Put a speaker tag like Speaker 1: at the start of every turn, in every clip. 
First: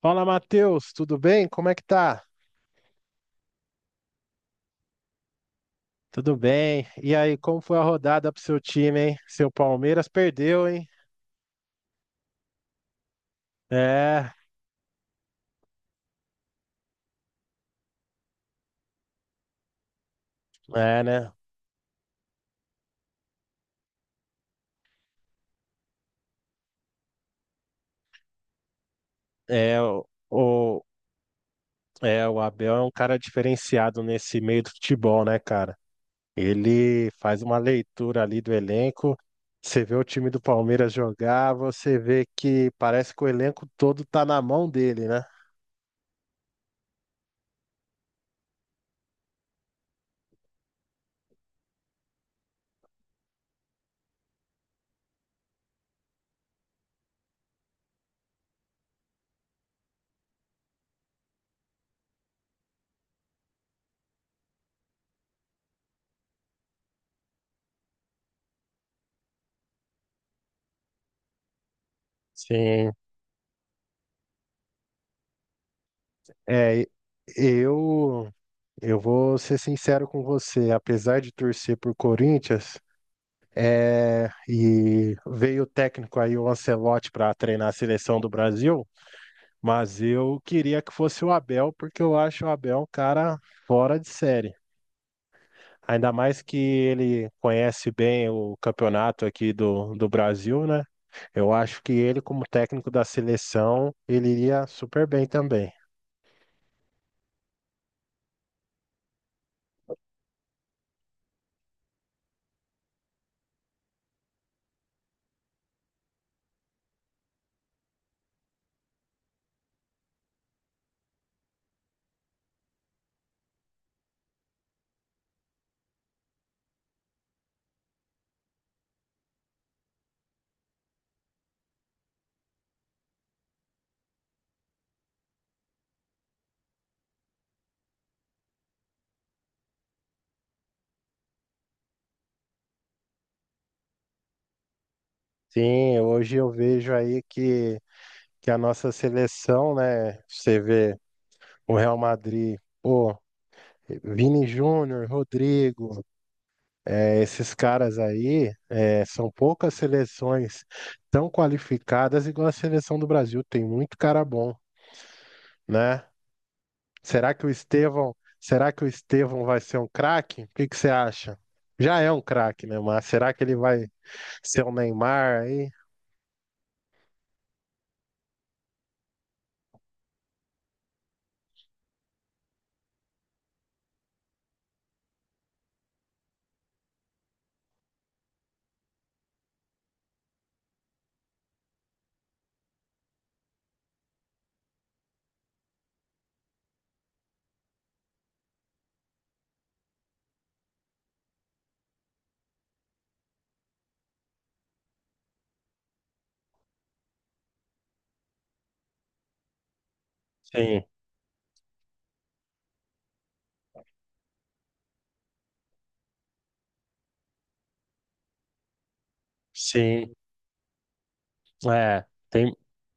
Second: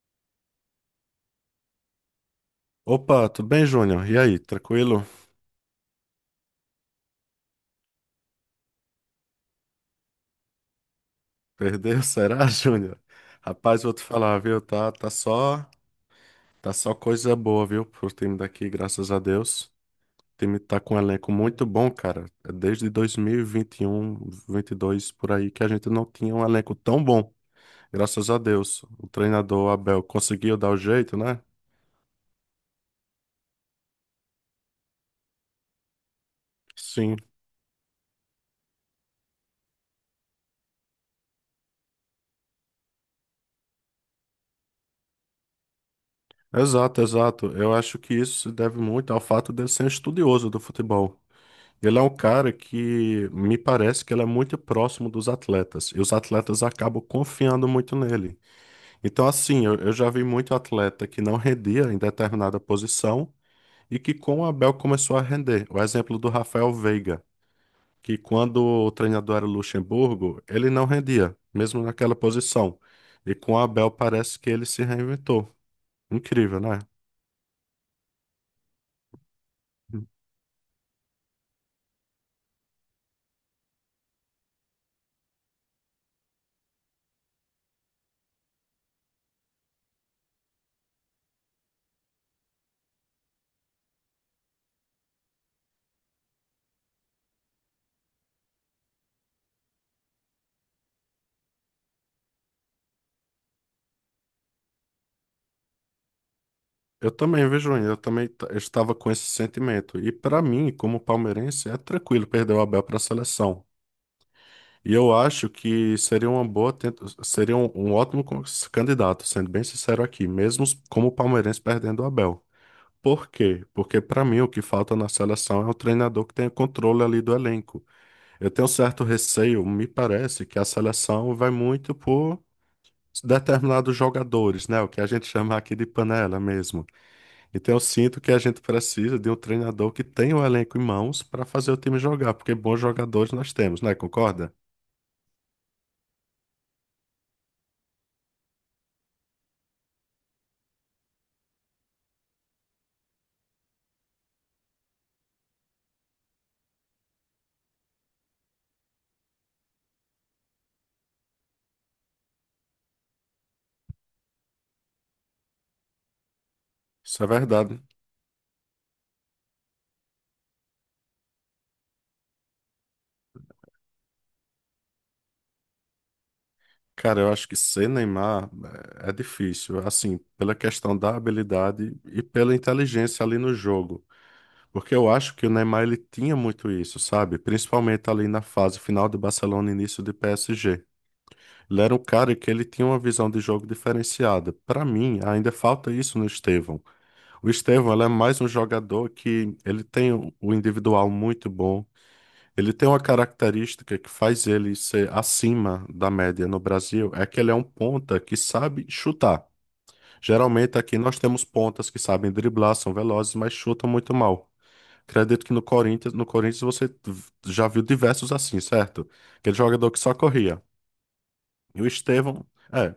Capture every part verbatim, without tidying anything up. Speaker 1: Fala, Matheus, tudo bem? Como é que tá?
Speaker 2: Opa, tudo bem, Júnior? E aí, tranquilo?
Speaker 1: Tudo bem. E aí, como foi a rodada pro seu time, hein? Seu Palmeiras perdeu, hein?
Speaker 2: Perdeu? Será, Júnior? Rapaz, vou te
Speaker 1: É,
Speaker 2: falar, viu? Tá, tá só, tá só coisa boa, viu, pro time daqui, graças a Deus. O time tá com um
Speaker 1: é,
Speaker 2: elenco
Speaker 1: né?
Speaker 2: muito bom, cara. É desde dois mil e vinte e um, vinte e dois por aí que a gente não tinha um elenco tão bom. Graças a Deus. O treinador
Speaker 1: É,
Speaker 2: Abel
Speaker 1: o,
Speaker 2: conseguiu dar o
Speaker 1: o-
Speaker 2: jeito, né?
Speaker 1: é, o Abel é um cara diferenciado nesse meio do futebol, né, cara? Ele
Speaker 2: Sim.
Speaker 1: faz uma leitura ali do elenco. Você vê o time do Palmeiras jogar, você vê que parece que o elenco todo tá na mão dele, né?
Speaker 2: Exato, exato. Eu acho que isso se deve muito ao fato de eu ser um estudioso do futebol. Ele é um cara que me parece que ele é muito próximo dos atletas, e os atletas acabam confiando muito nele. Então, assim, eu, eu já vi muito atleta que não rendia em determinada posição e que com o Abel começou a render. O exemplo do Rafael Veiga, que quando o treinador era o Luxemburgo, ele não rendia, mesmo naquela posição.
Speaker 1: Sim.
Speaker 2: E com o Abel parece que ele se reinventou. Incrível, né?
Speaker 1: É, eu Eu vou ser sincero com você, apesar de torcer por Corinthians, é, e veio o técnico aí, o Ancelotti, para treinar a seleção do Brasil, mas eu queria que fosse o Abel, porque eu acho o Abel um cara fora de série. Ainda mais que ele conhece bem o campeonato aqui do, do Brasil, né? Eu acho que ele, como técnico da seleção, ele iria super bem também.
Speaker 2: Eu também, vejo Eu também t- Eu estava com esse sentimento. E para mim, como palmeirense, é tranquilo perder o Abel para a seleção. E eu acho que seria uma boa, tenta- seria um, um ótimo con- candidato, sendo bem sincero aqui, mesmo s- como palmeirense perdendo o Abel. Por quê? Porque para mim o que falta na seleção é um treinador que tenha controle ali do elenco. Eu tenho certo receio, me parece que a seleção vai muito por determinados jogadores, né? O que a gente chama aqui de panela mesmo. Então eu sinto que a gente precisa de um treinador que tenha o elenco em mãos para fazer o time jogar, porque bons jogadores nós temos, né? Concorda?
Speaker 1: Sim, hoje eu vejo aí que que a nossa seleção, né? Você vê o Real Madrid, pô, Vini Júnior, Rodrigo, eh, esses caras aí, eh, são poucas seleções tão qualificadas igual a seleção do Brasil. Tem muito cara bom, né?
Speaker 2: Isso é
Speaker 1: Será que o
Speaker 2: verdade.
Speaker 1: Estevão, será que o Estevão vai ser um craque? O que que você acha? Já é um craque, né? Mas será que ele vai ser o Neymar aí?
Speaker 2: Cara, eu acho que ser Neymar eh, é difícil, assim, pela questão da habilidade e pela inteligência ali no jogo. Porque eu acho que o Neymar ele tinha muito isso, sabe? Principalmente ali na fase final do Barcelona, início de P S G. Ele era um cara que ele tinha uma visão de jogo diferenciada. Para mim, ainda falta isso no Estevão. O Estevão, ele é mais um jogador que ele tem o o individual muito bom. Ele tem uma característica que faz ele ser acima da média no Brasil, é que ele é um ponta que sabe chutar. Geralmente
Speaker 1: Sim,
Speaker 2: aqui nós temos pontas que sabem driblar, são velozes, mas chutam muito mal. Acredito que no Corinthians, no Corinthians você v- já viu diversos assim, certo? Aquele jogador que
Speaker 1: sim.
Speaker 2: só corria. E o
Speaker 1: É,
Speaker 2: Estevão,
Speaker 1: tem
Speaker 2: é,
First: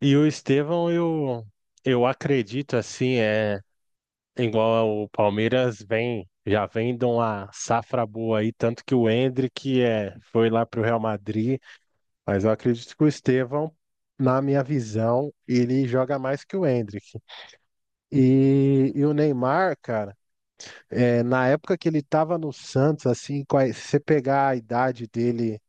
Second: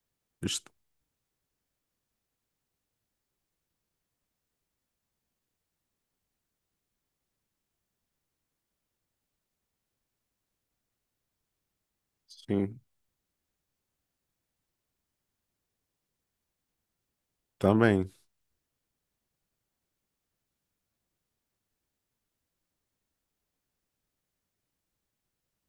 Speaker 1: E o Estevão, eu, eu acredito assim, é igual o Palmeiras vem, já vem de uma safra boa aí, tanto que o Endrick é, foi lá pro Real Madrid, mas eu
Speaker 2: sim,
Speaker 1: acredito que o Estevão, na minha visão, ele joga mais que o Endrick.
Speaker 2: também.
Speaker 1: E, e o Neymar, cara, é, na época que ele tava no Santos, assim, quais- se você pegar a idade dele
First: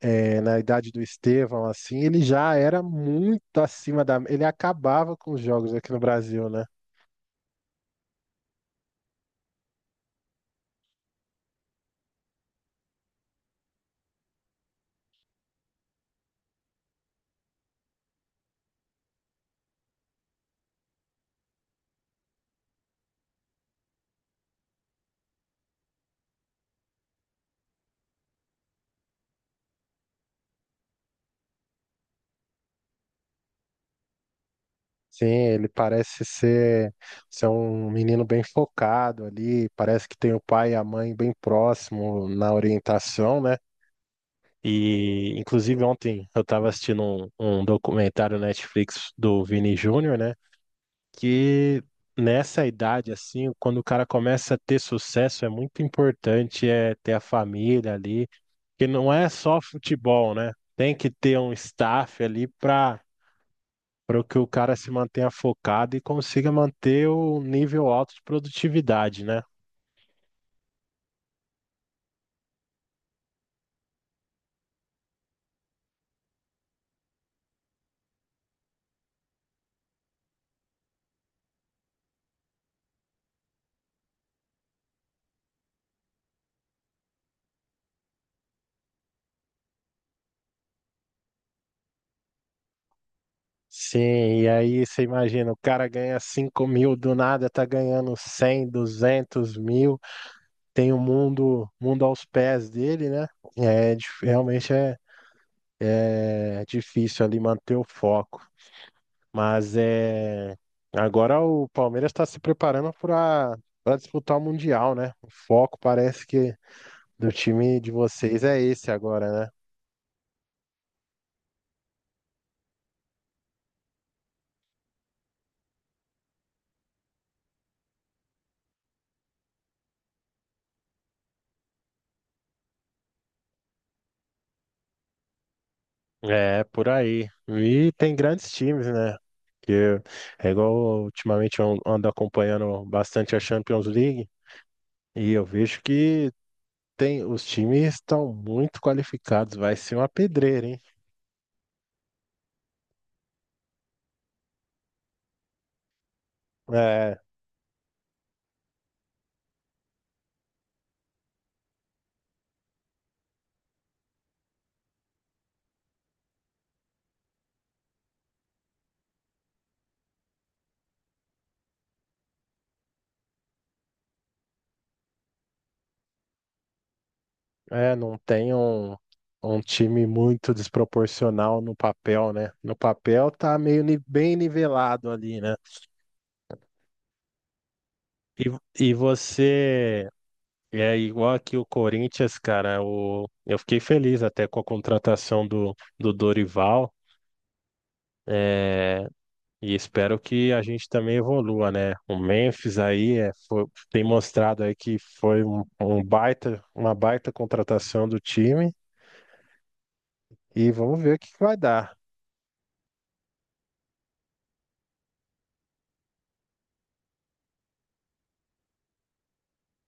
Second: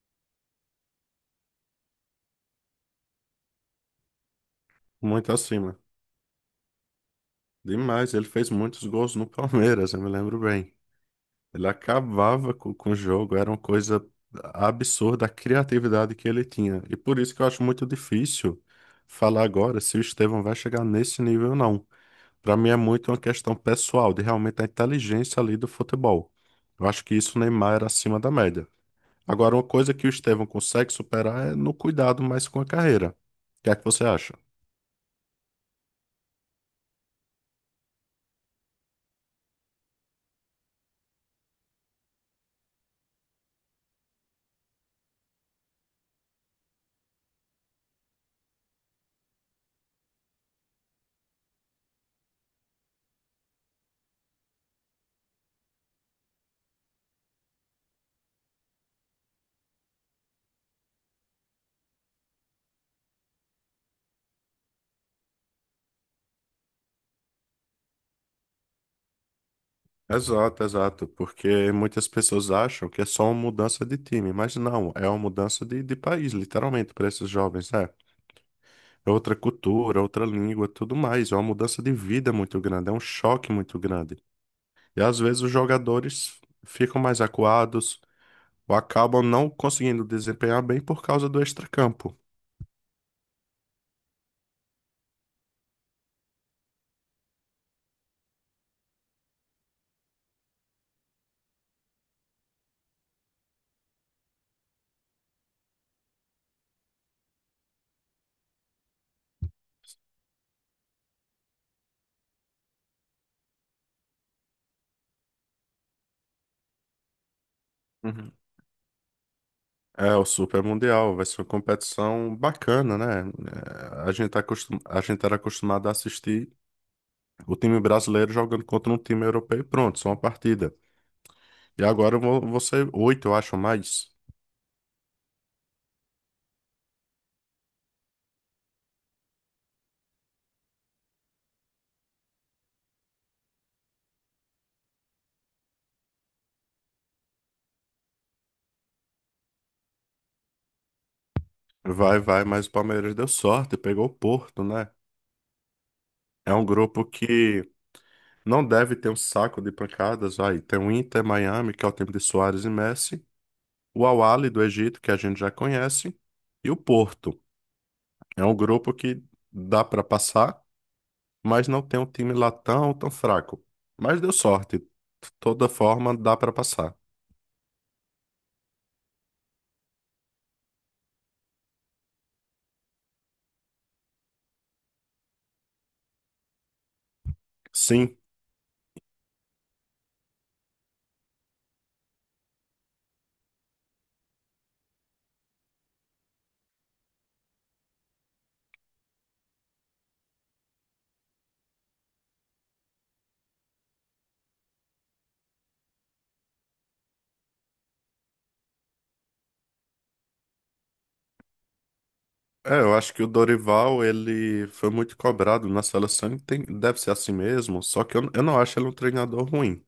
Speaker 1: é, na idade do Estevão, assim, ele já era muito acima da. Ele acabava com
Speaker 2: Muito
Speaker 1: os jogos
Speaker 2: acima.
Speaker 1: aqui no Brasil, né?
Speaker 2: Demais. Ele fez muitos gols no Palmeiras, eu me lembro bem. Ele acabava co- com, o jogo, era uma coisa absurda a criatividade que ele tinha. E por isso que eu acho muito difícil falar agora se o Estevão vai chegar nesse nível ou não. Para mim é muito uma questão pessoal, de realmente a inteligência ali do futebol. Eu acho que isso o Neymar era acima da média. Agora, uma coisa que o Estevão consegue superar é no cuidado mais com a carreira. O que é que você acha?
Speaker 1: Sim, ele parece ser, ser um menino bem focado ali, parece que tem o pai e a mãe bem próximo na orientação, né? E, inclusive, ontem eu estava assistindo um, um documentário Netflix do Vini Júnior, né? Que nessa idade, assim, quando o cara começa a ter sucesso, é muito importante é ter a família ali, que não é só futebol, né? Tem que ter um staff ali para para que o cara se mantenha focado e consiga manter o nível alto de produtividade, né?
Speaker 2: Exato, exato, porque muitas pessoas acham que é só uma mudança de time, mas não, é uma mudança de, de país, literalmente, para esses jovens, né? É outra cultura, outra língua, tudo mais, é uma mudança de vida muito grande, é um choque muito grande. E às vezes os jogadores ficam mais acuados ou acabam não conseguindo desempenhar bem por causa do extracampo.
Speaker 1: Sim, e aí você imagina, o cara ganha cinco mil, do nada tá ganhando cem, duzentos mil, tem o mundo, mundo aos pés dele, né? É, dif- realmente é, é difícil ali manter o foco. Mas é agora o Palmeiras está se preparando para para disputar o Mundial, né? O foco parece que do time de
Speaker 2: Uhum.
Speaker 1: vocês é esse agora, né?
Speaker 2: É, o Super Mundial vai ser uma competição bacana, né? É, A gente tá acostum... a gente era acostumado a assistir o time brasileiro jogando contra um time europeu e pronto, só uma partida. E agora vo- você, oito, eu acho mais.
Speaker 1: É, por aí. E tem grandes times, né? Que é igual ultimamente eu ando acompanhando bastante a Champions League e eu vejo que tem os times estão muito qualificados, vai ser uma pedreira, hein?
Speaker 2: Vai, vai, mas o Palmeiras deu sorte, pegou o Porto, né? É um grupo
Speaker 1: É,
Speaker 2: que não deve ter um saco de pancadas, vai. Tem o Inter Miami, que é o time de Suárez e Messi, o Al Ahly do Egito, que a gente já conhece, e o Porto. É um grupo que dá pra passar, mas não tem um time lá tão, tão fraco. Mas deu sorte. De toda forma, dá pra passar.
Speaker 1: é, não tem um, um time muito desproporcional no papel, né? No papel tá meio ni- bem nivelado ali, né?
Speaker 2: Sim.
Speaker 1: E, e você é igual aqui o Corinthians, cara. O, eu fiquei feliz até com a contratação do, do Dorival. é, e espero que a gente também evolua, né? O Memphis aí é, foi- tem mostrado aí que foi um, um baita, uma baita contratação do time. E vamos ver o que que vai dar.
Speaker 2: É, eu acho que o Dorival, ele foi muito cobrado na seleção e tem- deve ser assim mesmo, só que eu, eu não acho ele um treinador ruim.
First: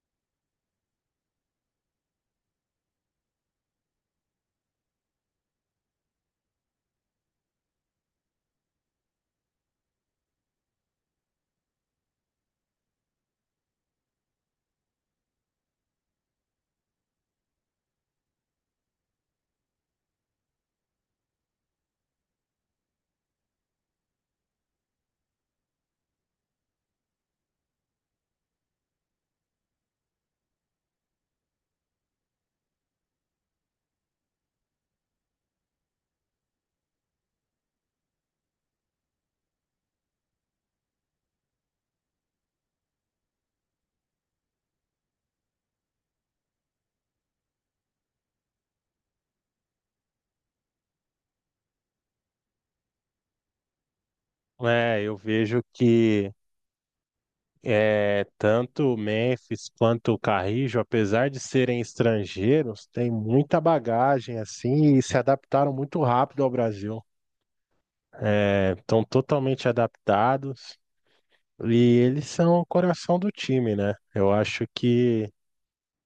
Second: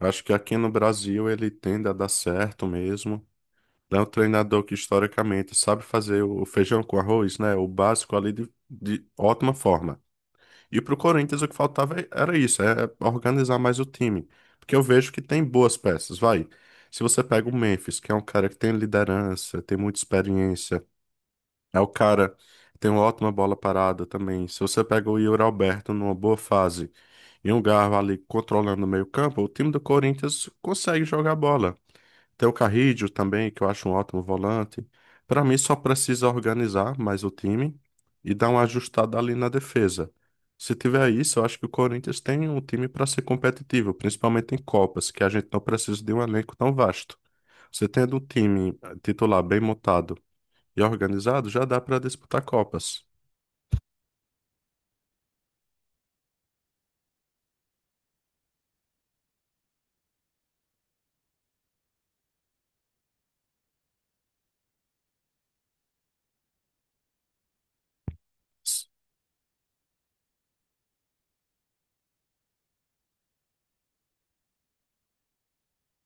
Speaker 2: Eu acho que aqui no Brasil ele tende a dar certo mesmo. Ele é um treinador que historicamente sabe fazer o feijão com arroz, né? O básico ali de, de ótima forma. E pro Corinthians o que faltava é- era isso, é organizar mais o time. Porque eu vejo que tem boas peças, vai. Se você pega o Memphis, que é um cara que tem liderança, tem muita experiência, é o cara. Tem uma ótima bola parada também. Se você pega o Yuri Alberto numa boa fase e um Garro ali controlando o meio-campo, o time do Corinthians consegue jogar bola. Tem o Carrídio também, que eu acho um ótimo volante. Para mim, só precisa organizar mais o time e dar uma ajustada ali na defesa. Se tiver isso, eu acho que o Corinthians tem um time para ser competitivo, principalmente em Copas, que a gente não precisa de um elenco tão vasto. Você tendo um time eh, titular bem montado e organizado, já dá para disputar Copas.
Speaker 1: É, eu vejo que é, tanto o Memphis quanto o Carrijo, apesar de serem estrangeiros, têm muita bagagem assim e se adaptaram muito rápido ao Brasil. É, estão totalmente adaptados e eles são o coração do time, né? Eu acho que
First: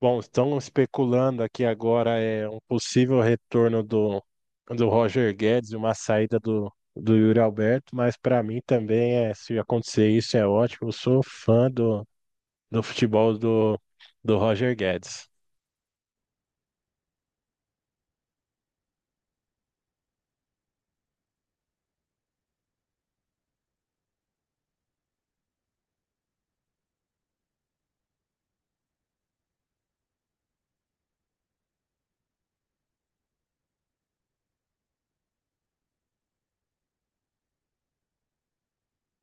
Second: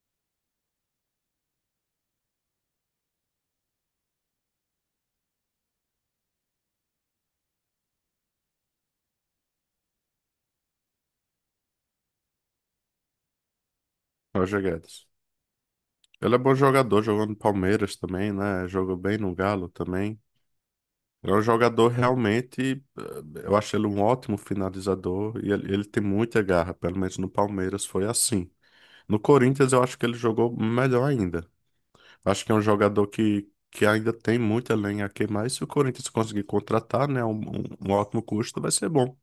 Speaker 1: bom, estão especulando aqui agora é um possível retorno do, do Roger Guedes e uma saída do, do Yuri Alberto, mas para mim também é, se acontecer isso é ótimo. Eu sou fã do, do futebol do, do
Speaker 2: Roger
Speaker 1: Roger
Speaker 2: Guedes.
Speaker 1: Guedes.
Speaker 2: Ele é bom jogador, jogou no Palmeiras também, né? Jogou bem no Galo também. É um jogador realmente, eh, eu acho ele um ótimo finalizador e ele, ele tem muita garra, pelo menos no Palmeiras foi assim. No Corinthians eu acho que ele jogou melhor ainda. Acho que é um jogador que, que ainda tem muita lenha a queimar e se o Corinthians conseguir contratar, né, um, um um ótimo custo vai ser bom.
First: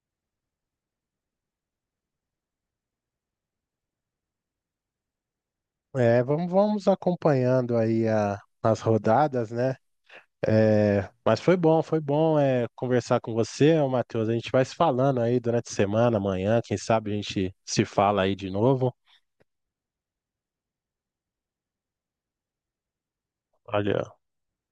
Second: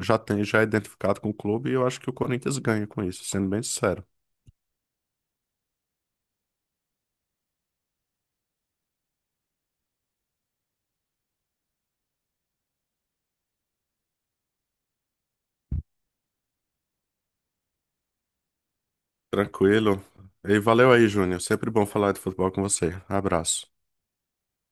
Speaker 2: Já tem, já é identificado com o clube e eu acho que o Corinthians ganha com isso, sendo bem sincero.
Speaker 1: É, vamos, vamos acompanhando aí a, as rodadas, né? É, mas foi bom, foi bom é, conversar com você, ô Matheus. A gente vai se falando aí durante a semana, amanhã, quem sabe a gente se fala aí de novo.
Speaker 2: Tranquilo. E valeu aí, Júnior. Sempre bom falar de futebol com você. Abraço.
Speaker 1: Olha,